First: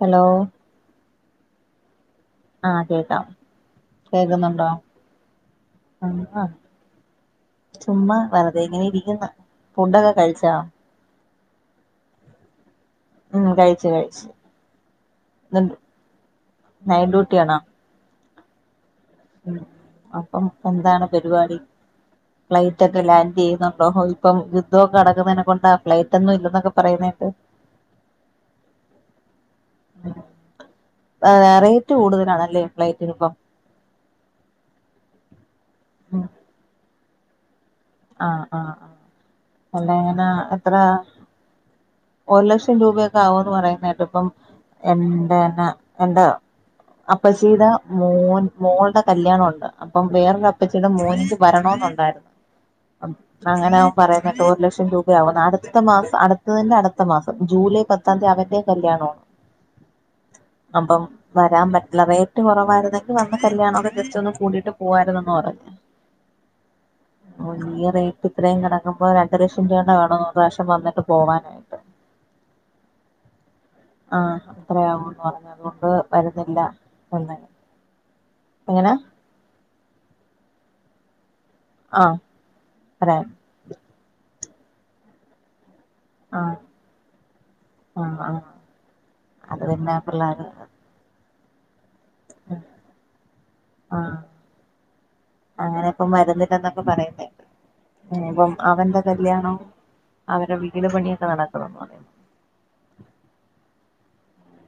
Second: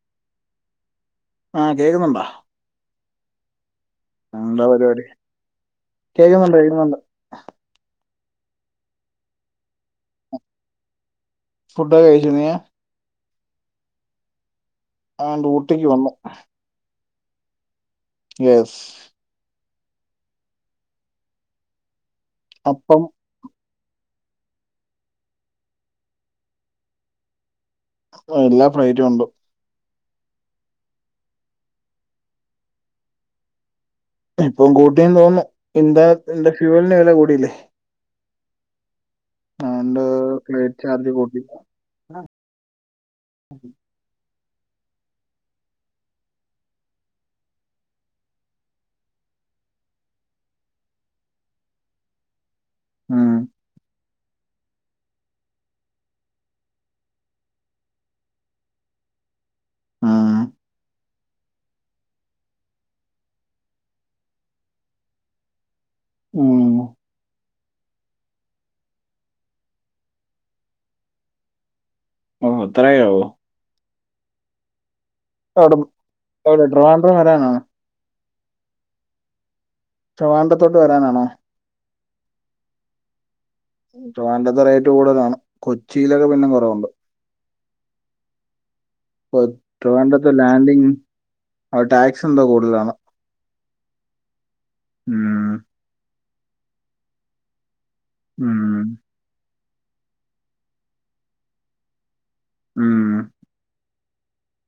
Hello. ആഹ്‌ കേക്കുന്ന്ണ്ടോ? ആഹ്‌ കേക്കാം എന്താ കേക്ക്ന്നുണ്ടോ പരിപാടി? ആഹാ. കേക്കുന്നുണ്ട് കേക്കുന്നുണ്ട്. ചുമ്മാ വെറ്തെ ഇങ്ങനെ ഇരിക്ക്ന്ന് ഫുഡൊക്കെ കഴിച്ചോ? ഫുഡ്‌ടൊക്കെ കഴിചിണേ. ഉം കഴിച്ച് കഴിച്ച്. ഏഹ് ഡ്യൂട്ടിക്ക് വന്നു. നൈ ഡ്യൂട്ടി ആണോ? യെസ്. ഉം അപ്പം എന്താണ് പരിപാടി അപ്പം ഫ്ലയ്റ്റൊക്കെ ലാൻഡെയ്ണോ? ഇപ്പം യുദ്ധം യുദ്ധൊക്കെ നടക്കുന്നേൻ കൊണ്ട ഫ്ലയ്റ്റൊന്നും ഇല്ലന്നൊക്കെ പറയ്ന്നേണ്ട്. എല്ലാ ഫ്ലൈറ്റും ഉണ്ട്. ഏഹ് റേറ്റ് കൂടുതലാണല്ലേ ഫ്ലൈറ്റിന് പ്പം? ഇപ്പം കൂട്ടീന്ന് തോന്നുന്നു എന്താ ഉം എന്ത ഫ്യൂവലിന്റെ വെല കൂടിയില്ലേ ആഹ് ആഹ് അതുകൊണ്ട് ആഹ് [unintelligible] എത്ര ഫ്ലൈറ്റ് ചാർജ് കൂട്ടി. ഒരു ലക്ഷം രൂപയൊക്കെ ആവുന്ന് പറയുന്നേട്ടു ഇപ്പം എന്റെന്നെ എന്റെ അപ്പച്ചീടെ മോൻ മോള്ടെ കല്യാണം ഉണ്ട് അപ്പം വേറൊരു അപ്പച്ചീടെ മോന്ക്ക് വരണന്നുണ്ടായിരുന്നു ഉം അങ്ങനെ പറയുന്നേട്ടു ഒരു ലക്ഷം രൂപയാവുന്ന് അട്ത്ത മാസം അട്ത്തതിന്റെ അട്ത്ത മാസം ജൂലൈ പത്താം തീയതി അവന്റെ കല്യാണാണ് ഉം അപ്പം വരാൻ പറ്റില്ല റേറ്റ് കൊറവായിരുന്നെങ്കി വന്ന് കല്യാണൊക്കെ ജസ്റ്റോന്ന് കൂടീട്ട് പോവാര്ന്ന് എന്ന് പറഞ്ഞ് ഉം ഓഹ് ഈ റേറ്റ് ഇത്രേയും കെടക്കുമ്പോ രണ്ട് ലക്ഷം രൂപാണ്ട് വേണോം ഒര്റാശ്യം വന്നിട്ട് പോവാനായിട്ട് ഓഹ് അത്രേയാവോ ആഹ് അത്രയാവൂന്ന് പറഞ്ഞ് അത് അവിടെ കൊണ്ട് വരുന്നില്ല എവിടെ ട്രിവാൻഡ്രം എന്ന് വരാനാണോ? എങ്ങനെ ട്രിവാൻഡ്രത്തോട്ട് വരാനാണോ ആഹ് അതെ ട്രിവാൻഡ്രത്ത് റേറ്റ് കൂട്തലാണ് കൊച്ചിയിലൊക്കെ പിന്നിം ആഹ് കൊറവ്ണ്ട് ആഹ് ആഹ് [unintelligible] അത് പിന്നെ ട്രിവാൻഡ്രത്ത് പിള്ളേർ ലാൻഡിങ് അത് ടാക്സെന്തോ കൂട്തലാണ് ആഹ് ഉം അങ്ങനെ ഇപ്പം വരുന്നില്ലന്നൊക്കെ പറയുമ്പേ ഇനിയിപ്പം ഉം അവന്റെ കല്യാണം അവരെ വീട് പണിയൊക്കെ നടക്കുന്നൂന്ന് പറയുന്നു ഉം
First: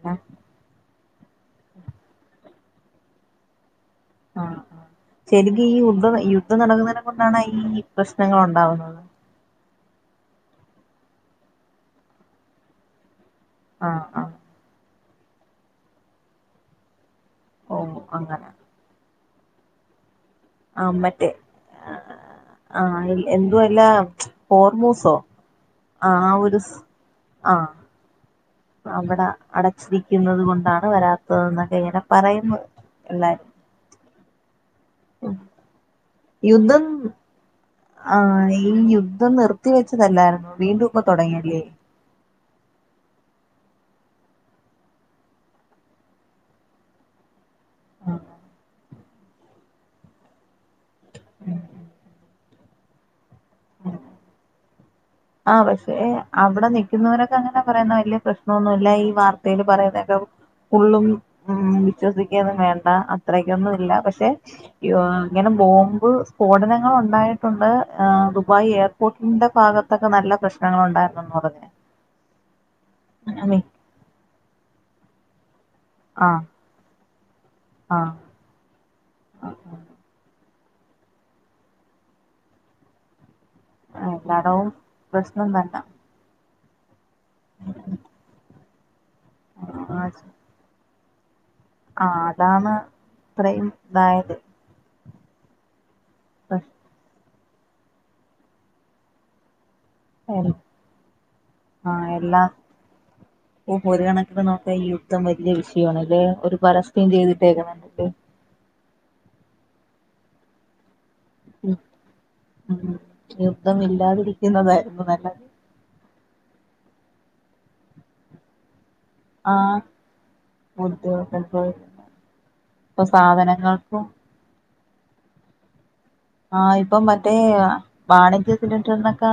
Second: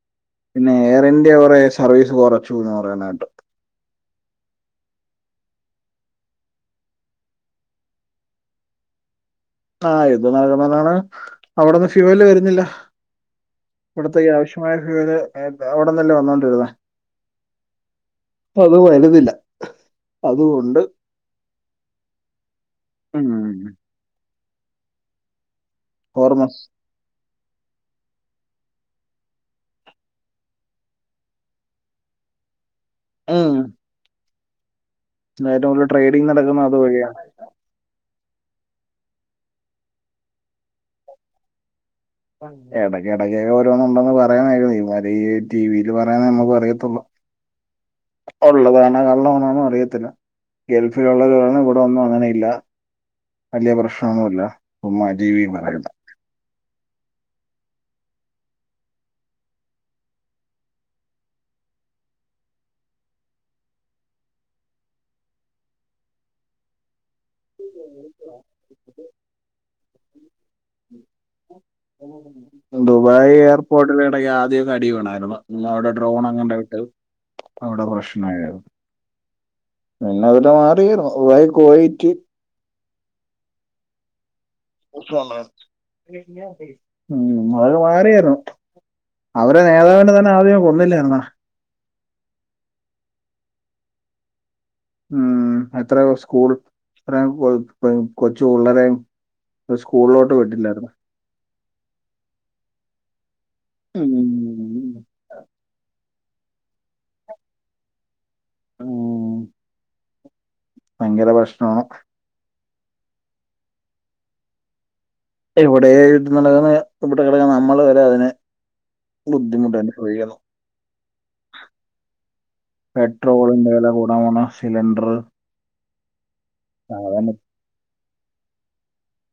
ആഹ് പിന്നെ എയർ ഇന്ത്യ കൊറേ സർവീസ് കൊറച്ചൂന്ന് പറയ്ന്ന കേട്ടു ആഹ് ആഹ് ശരിക്കും ഈ യുദ്ധം യുദ്ധം നടക്കുന്നതിനെ കൊണ്ടാണ് ഈ പ്രശ്നങ്ങള് ഉണ്ടാവുന്നത് ആഹ് ഇത് [unintelligible] അവിട്ന്ന് ഫ്യൂവല് വര്ന്നില്ല ആഹ് ഇവിടെത്തെ ഈ ആഹ് ആവശ്യ മായ ഫ്യൂവല് അവിട്ന്നല്ലെ വന്നോണ്ടിര്ന്നേ ഓഹ് അങ്ങനെ അത് വരുന്നില്ല അത് കൊ ആഹ് മറ്റേ ആഹ് എ ഉം എന്തുവല്ലാ പോർമൂസോ ആ ഹോർമസ് ഒരു സ് ആഹ് അവടെ അടച്ചിരിക്കുന്നത് കൊണ്ടാണ് വരാത്തത് എന്നൊക്കെ ഇങ്ങനെ പറയുന്നു എല്ലാരും ഉം [unintelligible] ട്രേഡിംഗ് നടക്ക്ന്നത് അത് യുദ്ധം വഴിയാണ് ആഹ് ഈ യുദ്ധം നിർത്തി വെച്ചതല്ലായിര്ന്നൊ വീണ്ടും ഇപ്പൊ തൊടങ്ങിയല്ലേ എടയ്ക്കെടക്കൊക്കെ ഓരോന്ന് ഉണ്ടെന്ന് പറയ്ന്ന കേക്ക്ന്നു ഈ മതിരി ഈ ടിവില് പറയ്ന്നേ നമുക്കും അറിയത്തൊള്ളൂ ഉള്ളതാണൊ കള്ളമാണൊന്നും അറിയത്തില്ല ഗൾഫില്ള്ളോരൊന്നും ഇവിടെ ഒന്നും അങ്ങനെ ഇല്ല വല്ല്യ പ്രശ്നൊന്നുല്ല ഉം [unintelligible] ആഹ് പക്ഷേ അവിടെ നിക്കുന്നവരൊക്കെ അങ്ങനെ പറയ്ന്നു വല്ല്യ പ്രശ്നൊന്നുല്ല ഈ വാർത്തേല് പറയ്ന്നൊക്കെ ഫുള്ളും ഉം വിശ്വസിക്കൊന്നും വേണ്ട അത്രയ്ക്കൊന്നും ഇല്ല പക്ഷെ യൊ ഇങ്ങനെ ബോംബ് സ്ഫോടനങ്ങള് ഉണ്ടായിട്ടുണ്ട് ഏ ദുബായ് എയർപോർട്ടിന്റെ ഭാഗ ത്തൊക്കെ നല്ല പ്രശ്നങ്ങള് ഉണ്ടായിരുന്നൂന്ന് പറഞ്ഞ് ദുബായ് അതെ. എയർപോർട്ടില് ഇടക്ക് ആദ്യോക്കെ അടി വീണായിര്ന്നു [unintelligible] ഡ്രോൺ ആഹ് അങ്ങാണ്ടോ ഇട്ട് അവിടെ ആഹ് പ്രശ്നായയിരുന്നു പിന്നെ അതൊക്കെ മാറി [unintelligible] കോളിറ്റി ആഹ് എല്ലാടോം [unintelligible] ഉം മഴ മാറിയാര്ന്നു അവര് നേതാവിനെ തന്നെ ആദ്യമേ കൊന്നില്ലായ്ര്ന്നോ ആഹ് അതാണ് ഇത്രയും ഇതായത് ഉം എത്രയോ സ്കൂൾ എത്രേം കൊ കൊച്ചു പിള്ളേരേം അത് സ്കൂള്ലോട്ട് വിട്ടില്ലായിരുന്നോ ആഹ് എല്ലാം പ്പോ ഒരു കണക്കിന് നോക്കിയാ ഈഹ് ഉം. യുദ്ധം വല്ല്യ വിഷയവാണ് ദേ ഒരു പരസ്യം ചെയ്തിട്ടേക്ക്ണ് ഉം ഭയങ്കര പ്രശ്നമാണ് ഉം യുദ്ധം ഇല്ലാതിരിക്കുന്നതായിരുന്നു നല്ലത് ഇപ്പ എവ്ടെ യുദ്ധം നടക്ക്ണ് ഇവടെളേ നമ്മള് വരെ അതിന് ആ ബുദ്ധിമുട്ട് അനുഭവിക്കുന്നു ബുദ്ധിമുട്ടൊക്കെ ഇപ്പൊ പെട്രോളിന്റെ വെല സാധനങ്ങൾക്കും കൂടാൻ പോണ് സിലിണ്ട്റ് ആഹ് ഇപ്പം മറ്റേ ആഹ് വാണിജ്യ സിലിണ്ടർനൊക്കെ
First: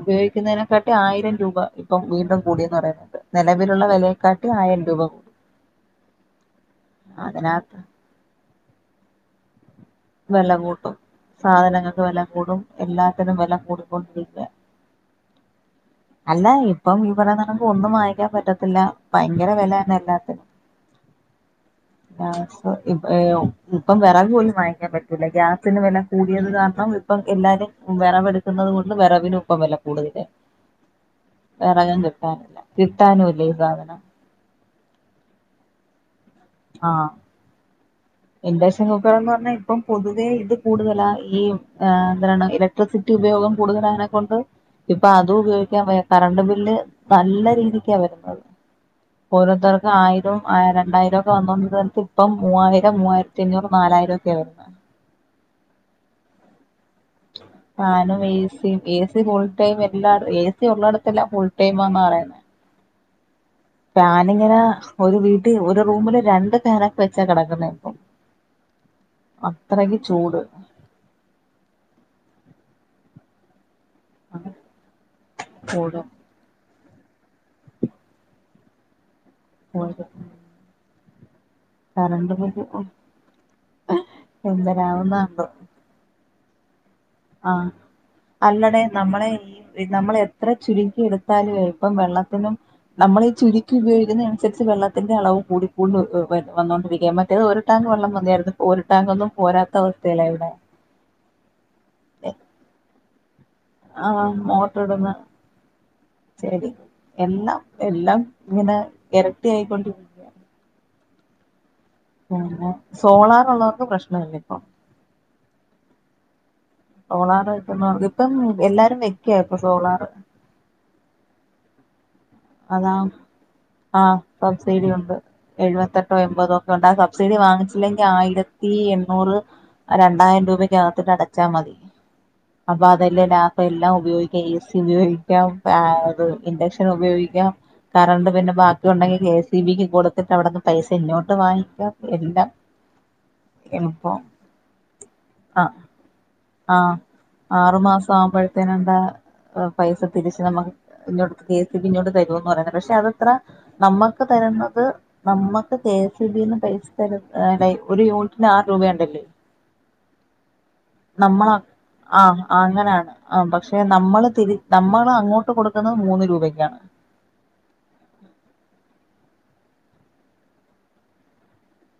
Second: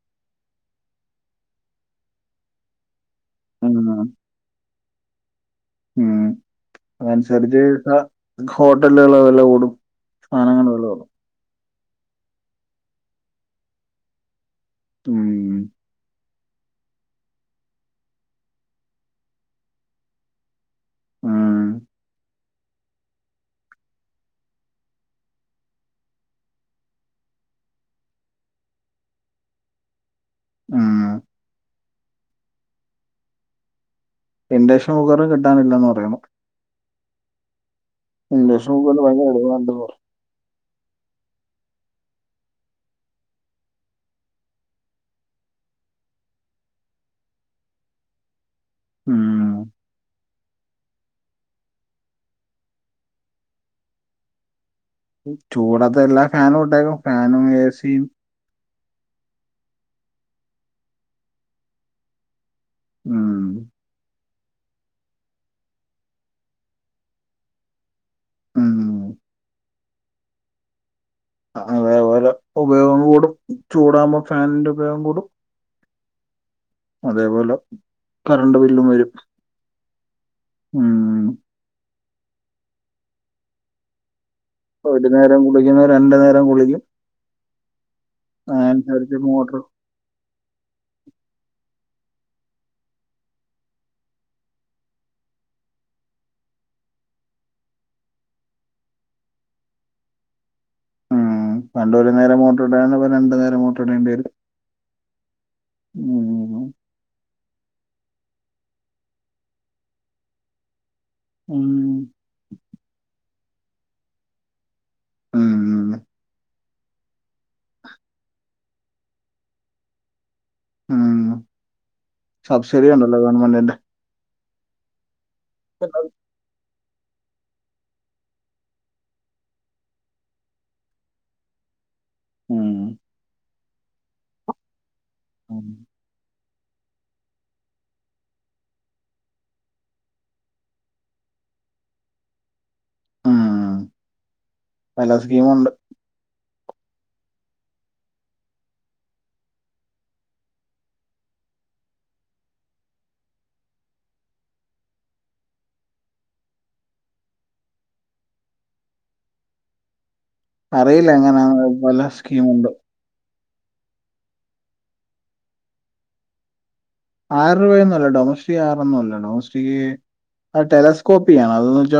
ഉപയോഗിക്കുന്നതിനെക്കാട്ടി ആയിരം രൂപ ഇപ്പം വീണ്ടും കൂടിയെന്ന് പറയുന്നേട്ടു ഉം നെലവിലുള്ള വെലയേക്കാട്ടി ആയിരം രൂപ കൂ ഉം അതനുസരിച്ച് ട്ടാ ഹോട്ടൽകൾലെ വെല കൂടും വെല സാധനങ്ങൾ വില കൂട്ടും കൂടും സാധനങ്ങൾക്ക് വെല കൂടും എല്ലാത്തിനും വെല കൂടിക്കൊണ്ടിരിക്കയാ ഉം [inaudible] അല്ല ഇപ്പം ഈഹ് പറയുന്നേനൊക്കെ ഒന്നും വാങ്ങിക്കാൻ പറ്റത്തില്ല ഭയങ്കര വെലേന് എല്ലാത്തിനും ഉം അഹ് ഇപ്പം വെറർക് പോലും വാങ്ങി പറ്റത്തില്ല ഗ്യാസിന് വെല കൂടിയത് കാരണം ഇപ്പം എല്ലാരും വിറവെടുക്കുന്നത് കൊണ്ട് വെറവിനും ഇപ്പം വെല കൂടുതല് ഉം വെറകും കിട്ടാല്ല കിട്ടാനും ഇല്ല ഈ സാധനം ഇൻഡക്ഷൻ കുക്കറും കിട്ടാനില്ലന്ന് പറയുന്നു ആഹ് ഇൻഡക്ഷൻ കുക്കറിന് കുക്കറെന്നു ഭയങ്കര പറഞ്ഞാ ഡിമാൻഡ് ഇപ്പം പാെതു ഇതേ ഇത് കൂടുതലാ ഈഹ് ആഹ് എന്തരേണ് ഇലക്ട്രിസിറ്റി ഉപയോഗം കൂടുതലായേനെക്കൊണ്ട് ഇപ്പം അതും ഉപയോഗിക്കാൻ വയ്യ കറണ്ട് ബില്ല് നല്ല രീതിക്കാ വരുന്നത് ഉം ഓരോത്തർക്ക് ആയിരോം ആഹ് രണ്ടായിരം ക്ക വന്നോണ്ടിരുന്നിടത്ത് ഇപ്പം മൂവ്വായിരം മുവ്വായിര്ത്തി അഞ്ഞൂറ് നാലായിരം ഒക്കെയാ വരുന്നെ ചൂടത്ത് എല്ലാ ഫാനും ഇട്ടേക്കും ഫാനും എ സിയും ഫാനും ഏസ് സീം എ സി ഫുൾ ടൈം എല്ലാട് ഏസി ഉള്ളെടത്തെല്ലാം ഫുൾ ടൈമാന്നാ പറയുന്നെ ഉം ഫാൻ ന്നിങ്ങനെ ഒരു വീട്ടി ഒരു റൂമില് രണ്ട് ഫാനൊക്കെ വെച്ചാ കെടക്കുന്നേ ഇപ്പം ഉം അത്രക്ക് ചൂട് അതെ ഓരോ ഉപയോഗം കൂടും ചൂടാവുമ്പം ഫാനിന്റെ ഉപയോഗം കൂടും കൂടും അതേപോലെ കര കരണ്ടു ബില്ലും വരും മുവ്വായിരന്നെ ഉം കറണ്ട് പോക്ക് ഇപ്പം ഏഹ് ഒരു നേരം കുളിക്കുന്ന രണ്ടു നേരം കുളിക്കും ആഹ് അല്ലടെ അതനുസരിച്ച് നമ്മളെ മോട്ടർ ഈ നമ്മൾ എത്ര ചുരുക്കി എടുത്താലുവേ ഇപ്പം വെള്ളത്തിനും നമ്മളീ ചുര്ക്കി ഉപയോഗിക്ക്ന്ന അന്സരിച്ച് വെള്ളത്തിന്റെ അളവ് കൂടിക്കൂടി വന്നോണ്ടിരിക്ക മറ്റേത് ഒര് ടാങ്ക് വെള്ളം മതിയാർന്നു ഇപ്പൊ ഒര് ടാങ്കൊന്നും പോരാത്ത അവസ്ഥേല ഇവടെ ഉം. പണ്ട് ഒരു നേരം മോട്ട്ര് ഇട ഇപ്പ രണ്ട് നേരം മോട്ട്ര് ആഹ് മോട്ട്ര് ഇട്ന്നെ ശരി ഉം. എല്ലാം എല്ലാം ഇങ്ങനെ എരട്ടി ആയിക്കൊണ്ടിരി ഉം പിന്നെ സോളാറുള്ളോർക്ക് പ്രശ്നല്ല ഇപ്പൊ ഉം ഉം സോളാറ് ഇപം ഇപ്പം എല്ലാരും വെക്ക ഇപ്പ സോളാറ് ഉം അതാ സബ്സീഡിയുണ്ടല്ലൊ ഗവൺമെന്റിന്റെ ആഹ് സബ്സീഡിയുണ്ട് എഴുവത്തെട്ടൊ എമ്പതൊ തോണ്ട ആഹ് സബ്സീഡി വാങ്ങിച്ചില്ലെങ്കി ആയിരത്തി എണ്ണൂറ് രണ്ടായിരം രൂപയ്ക്കകത്ത്ട്ട് അടച്ചാ മതി ഉം. അപ്പ അതല്ലെ ലാഭം എല്ലാം ഉപയോഗിക്ക ഏ സി ഉപയോഗിക്കാം ഉം. പ്പ ആത് ഇന്റക്ഷൻ ഉപയോഗിക്കാം കറണ്ട് പിന്നെ ബാക്കി ഉണ്ടെങ്കി കെ സീ ബിക്ക് കൊട്ത്തിട്ട് അവിടന്ന് പൈസ ഇങ്ങോട്ട് വാങ്ങിക്ക എല്ലാം ഉം. ഇപ്പൊ പല സ്കീമുണ്ട്. ആഹ് ആഹ് ആറ് മാസം ആവുമ്പഴത്തിനെന്താ പൈസ തിരിച്ച് നമ്മക്ക് ഇങ്ങോട്ട് കെ സീ ബി ഇങ്ങോട്ട് തരുവെന്ന് പറയുന്ന് പക്ഷെ അതത്ര നമ്മക്ക് തര്ന്നത് നമ്മക്ക് കെ സി ബീന്ന് പൈസ തര് ഒര് യൂണിറ്റ്ന് ആറ് രൂപയുണ്ടല്ലെ അറിയില്ല നമ്മള എങ്ങനെയാണ് പല ആഹ് സ്കീമുണ്ട്. അങ്ങനേണ് ആഹ് പക്ഷെ നമ്മള് തിരി നമ്മള് അങ്ങോട്ട് കൊടുക്ക്ന്നത് മൂന്ന് രൂബക്കാണ് ആറ് രൂബയൊന്നുല്ല ടൊമസ്റ്റി ആറൊന്നു അല്ല ടൊമസ് റ്റി അത് ടെലസ്കോപ്പിയ്യണം അതെന്ന് വെച്ച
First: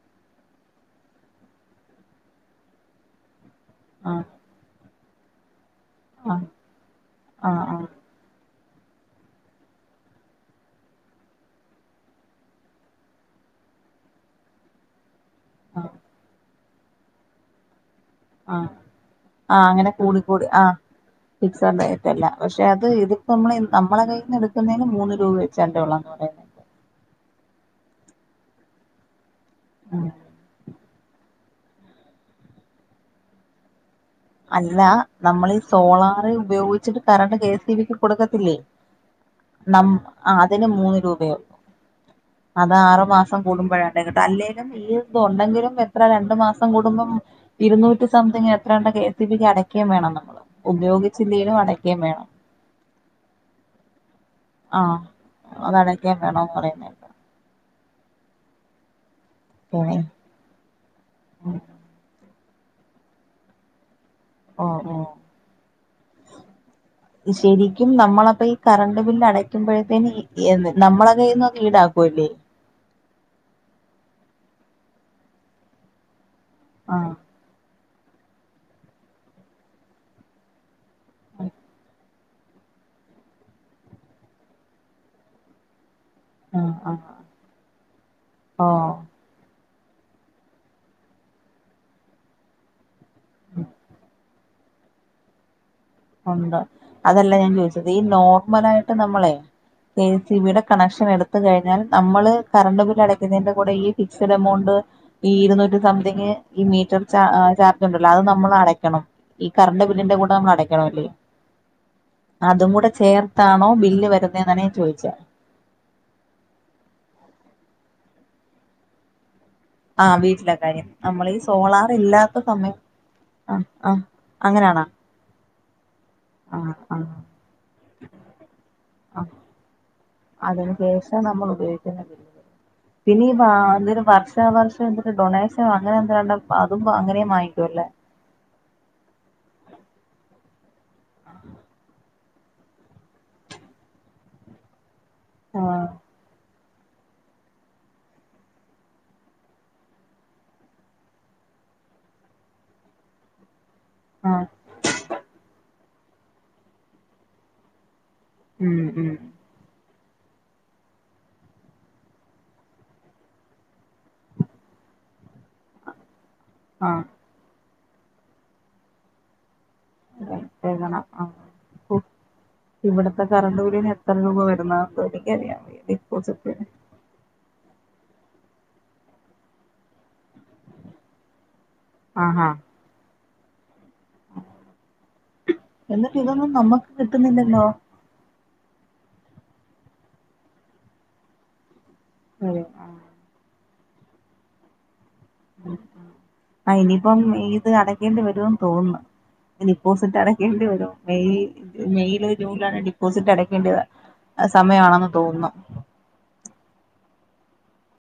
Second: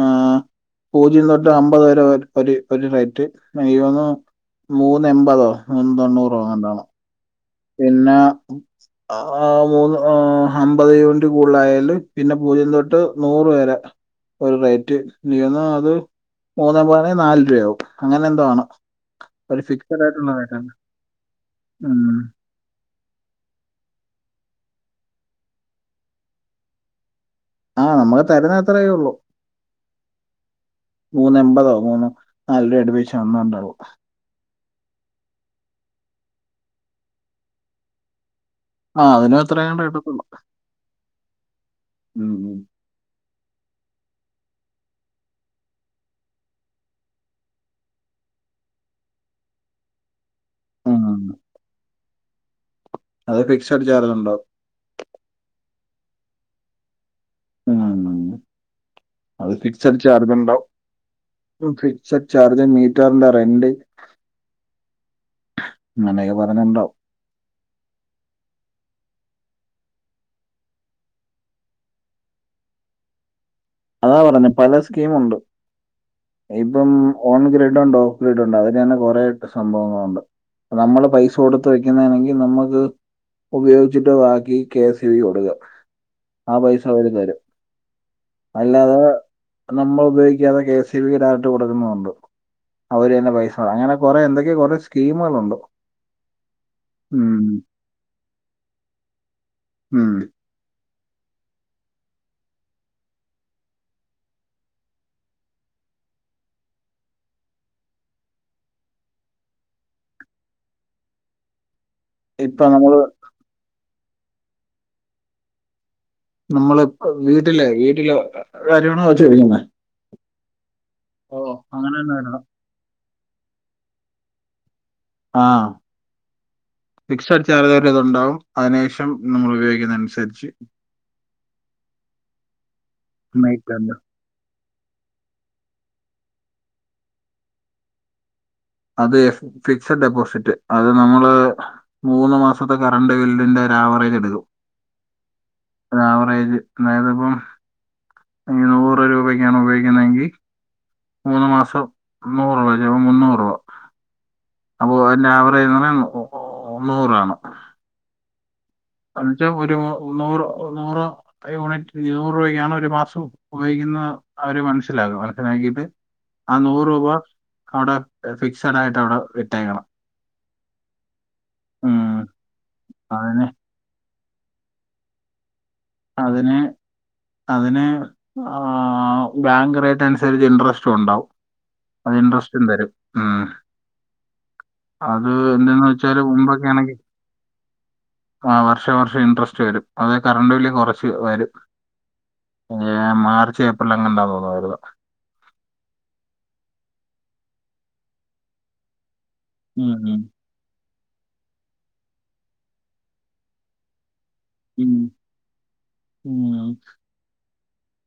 ഏഹ് പൂജ്യം തൊട്ട് അമ്പത് വരെ ഒര് ഒര് റൈറ്റ് മെയ് വനൊ ആഹ് മൂന്ന് എമ്പതൊ മൂന്ന് തൊണ്ണൂറൊ ആഹ് അങ്ങനെന്താണൊ ആഹ് ആഹ് പിന്നാ ആഹ് മൂന്ന് ആഹ് അമ്പത് യൂൺറ്റ് കൂട്ലായാല് പിന്ന പൂജ്യം തൊട്ട് നൂറ് വരെ ഒര് റേറ്റ് നീന്ന് ആഹ് അത് മൂന്നെ പോയണൽ നാല് രൂപയാകും അങ്ങനെന്തൊ ആണ് ആഹ് ഒരു ഫിക്സ്ഡായിട്ടുള്ള റൈറ്റല്ല ഫിക്സ്ഡ് റൈറ്റല്ല പക്ഷെ അത് ഇതിപ്പോ മ്മളെ നമ്മള കയ്യ്ന്ന് എട്ക്ക്ന്നേന് മൂന്ന് രൂപ വെച്ചാൺണ്ടെ ഉള്ളന്ന് പറയ്ന്ന് ആഹ് നമ്മള് തര്ന്നത്രയെ ഉള്ളു ആഹ് മൂന്നെ എമ്പതൊ മൂന്നൊ നാൽരൂബ അട്പ്പിച്ച് വന്നണ്ടാവു അല്ല നമ്മളീ സോളാറ് ഉപയോഗിച്ച്ട്ട് കറണ്ട് കെ സി ബിക്ക് കൊട്ക്കത്തില്ലെ ആ അതിനും അത്രയും ന്നമ്മ് കിട്ടത്തുള്ളൂ ആഹ് അതിന് മൂന്ന് രൂബയാവും അത് ഉം ആറു മാസം സം കൂടുമ്പഴാടി കിട്ട അല്ലേലും ഈ ഇത് ഉണ്ടെങ്കിലും എത്ര രണ്ട് മാസം കൂടുമ്പൊ ഇരുന്നൂറ്റി സംതിങ് എത്രണ്ടെ കേ എസ് ഇ ബി ക്ക് അടക്കെ വേണം നമ്മള് ഉം. ഉപയോഗിച്ചില്ലേലും അടക്കെ വേണം. അത് ഫിക്സട് ചാർജ് ഇണ്ടോ? ആഹ്, അത് അടയ്ക്കെ വേണോന്ന് പറയുന്നെ. ആഹ്, അത് പിന്നെ ഫിക്സഡ് ചാർജുണ്ടാവും. ഇപ്പൊ ഫിക്സഡ് ചാർജ് മീറ്ററിന്റെ റെന്റ് ഓഹ്, ഓഹ് ഇങ്ങനെയൊക്കെ ഇപ്പ അതിന് ഇണ്ടാവും ഈ ശരിക്കും നമ്മളപ്പ ഈ കറണ്ട് ബില്ല് അടയ്ക്കുമ്പഴത്തേന് [unintelligible] നമ്മള കയ്യിന്നത് ഈടാക്കുവല്ലെ അതാ പറഞ്ഞെ പല സ്കീമുണ്ട്. ഇപ്പം ആഹ് ഓൺ ഗ്രിഡ് ഉണ്ട് ഓഫ് ഗ്രിഡ് ഉണ്ട്. അതില് തന്നെ കുറെ സംഭവങ്ങളുണ്ട്. നമ്മള് പൈസ കൊടുത്ത് വെക്കുന്നതാണെങ്കിൽ നമ്മക്ക് ഉപയോഗിച്ചിട്ട് ബാക്കി കെ എസ് ഇ ബി ക്ക് കൊടുക്കാം. ആ ആഹ് പൈസ ആഹ് അവര് തരും. അല്ലാതെ ഓഹ് നമ്മള് ഉപയോഗിക്കാതെ കെ. എസ് ഇബി ക്ക് ഡയറക്റ്റ് കൊടുക്കുന്നുണ്ട്. അവര് തന്നെ പൈസ അങ്ങനെ കൊറെ എന്തൊക്കെയൊ കൊറേ സ്കീമുകളുണ്ട്. ഉണ്ട്. അതല്ല ഉം ഞാൻ ചോദിച്ചത് ഈ നോർമലായിട്ട് നമ്മളെ കെ ഉം എസ് ഇ ബി യുടെ കണക്ഷൻ എടുത്ത് കഴിഞ്ഞാൽ നമ്മള് കറണ്ട് ബിൽ അടക്കുന്നതിന്റെ കൂടെ ഈ ഫിക്സ്ഡ് എമൗണ്ട് ഈ ഇരുന്നൂറ്റി സംതിങ്ങ്, ഈ മീറ്റർ ചാ ചാർജ് ഉണ്ടല്ലോ, അത് നമ്മൾ അടയ്ക്കണം. ഈ കറണ്ട് ബില്ലിന്റെ കൂടെ നമ്മളട ക്കണോല്ലെ, ഇപ്പൊ അതും കൂടെ നമ്മള് ചേർത്താണോ ബില്ല് വരുന്നേ എന്നാണ് ഞാൻ ചോദിച്ചേ. നമ്മള് ഇപ്പൊ വീട്ടിലെ, വീട്ടിലെ കാര്യങ്ങളാണോ ചോദിക്കുന്നത് ആഹ്. വീട്ടിലെ കാര്യം. നമ്മളീ ഓ സോളാർ അങ്ങനെ തന്നെ വരണം ഇല്ലാത്ത സമയം ആഹ്, ആഹ് അങ്ങനെയാണോ? ആഹ് ഉ [inaudible] ഫിക്സഡ് ചാർജ് വരെ അതുണ്ടാവും. അതിനുശേഷം ആഹ് നമ്മള് ഉപയോഗിക്കുന്നതനുസരിച്ച് അതിന് ശേഷ നമ്മള് ഉപയോ പിന്നെ ഈ വാ അന്നേരം വർഷ ഷാ വർഷം ഇവര് ഡൊണേഷൻ, അങ്ങനെ എന്താണ്ട് അതും അങ്ങനെയും വാങ്ങിക്കും അല്ലേ. അത് ഫിക്സഡ് ഡെപ്പോസിറ്റ്, അത് നമ്മള് മൂന്ന് മാസത്തെ കറണ്ട് ബില്ലിന്റെ ഒരു ആവറേജ് എടുക്കും. ആഹ് ഒര് ആവറേജ് അതായത് ഇപ്പം നൂറ് രൂപക്കാണ് ഉപയോഗിക്കുന്നതെങ്കിൽ മൂന്ന് മാസം നൂറ് രൂപ വെരും അപ്പൊ മുന്നൂറ് രൂപ. ആഹ് അപ്പൊ അതിന്റെ ആവറേജ് എന്ന് പറഞ്ഞാൽ [unintelligible] നൂറാണ്. ഉം ഉം എന്ന് വെച്ചാൽ ഒരു നൂ നൂറ്, നൂറ് യൂണിറ്റ് ഇരുനൂറ് രൂപക്കാണ് ഒരു മാസം വാങ്ങിക്കുന്ന അവര് മനസ്സിലാക്കും. മനസിലാക്കിയിട്ട്. ആ നൂറ് ആഹ് രൂപ അവിടെ ഫിക്സഡ് ആയിട്ട് അവിടെ ഇട്ടേക്കണം. ഇട്ടേക്കണം ആഹ്, ഉം ഇവിടത്തെ അതിന് കറണ്ട് ബില്ല്ന് എ ത്ര രൂപ വരുന്നാന്ന് എനിക്കറിയാൻ വയ്യലെ അതിന്, അതിന് ആഹ് ബാങ്ക് റേറ്റ് അനുസരിച്ച് ഇൻട്രസ്റ്റു ഉണ്ടാവും. അത് ആഹാ ഇൻട്രസ്റ്റും തരും. ഉം അത് എന്തിനെന്നു എന്നിട്ട് വെച്ചാല് ഇതൊന്നും മുമ്പൊക്കെ നമ്മക്ക് ആണെങ്കിൽ കിട്ടുന്നില്ലല്ലോ ആ വർഷം, വർഷം ഇൻട്രസ്റ്റ് വരും. അതിന് കറണ്ട് ബില്ല് കുറച്ച് വരും. അതെ ഇല്ല മാർച്ച്, ഏപ്രിൽ അങ്ങനെ എന്തോ ആണ് വരുന്നെ ആ ഇനിയിപ്പം ഇത് അടക്കേണ്ടി വരുമെന്ന് തോന്നുന്നു. ഉം ഡിപ്പോസിറ്റ് അട ക്കേണ്ടി വരും മെയ് മെയില്, ജൂണിലാണ് ഡിപ്പോസിറ്റ് അടക്കേണ്ടത് ആ ഉം സമയമാണെന്ന് തോന്നുന്നു ഉം.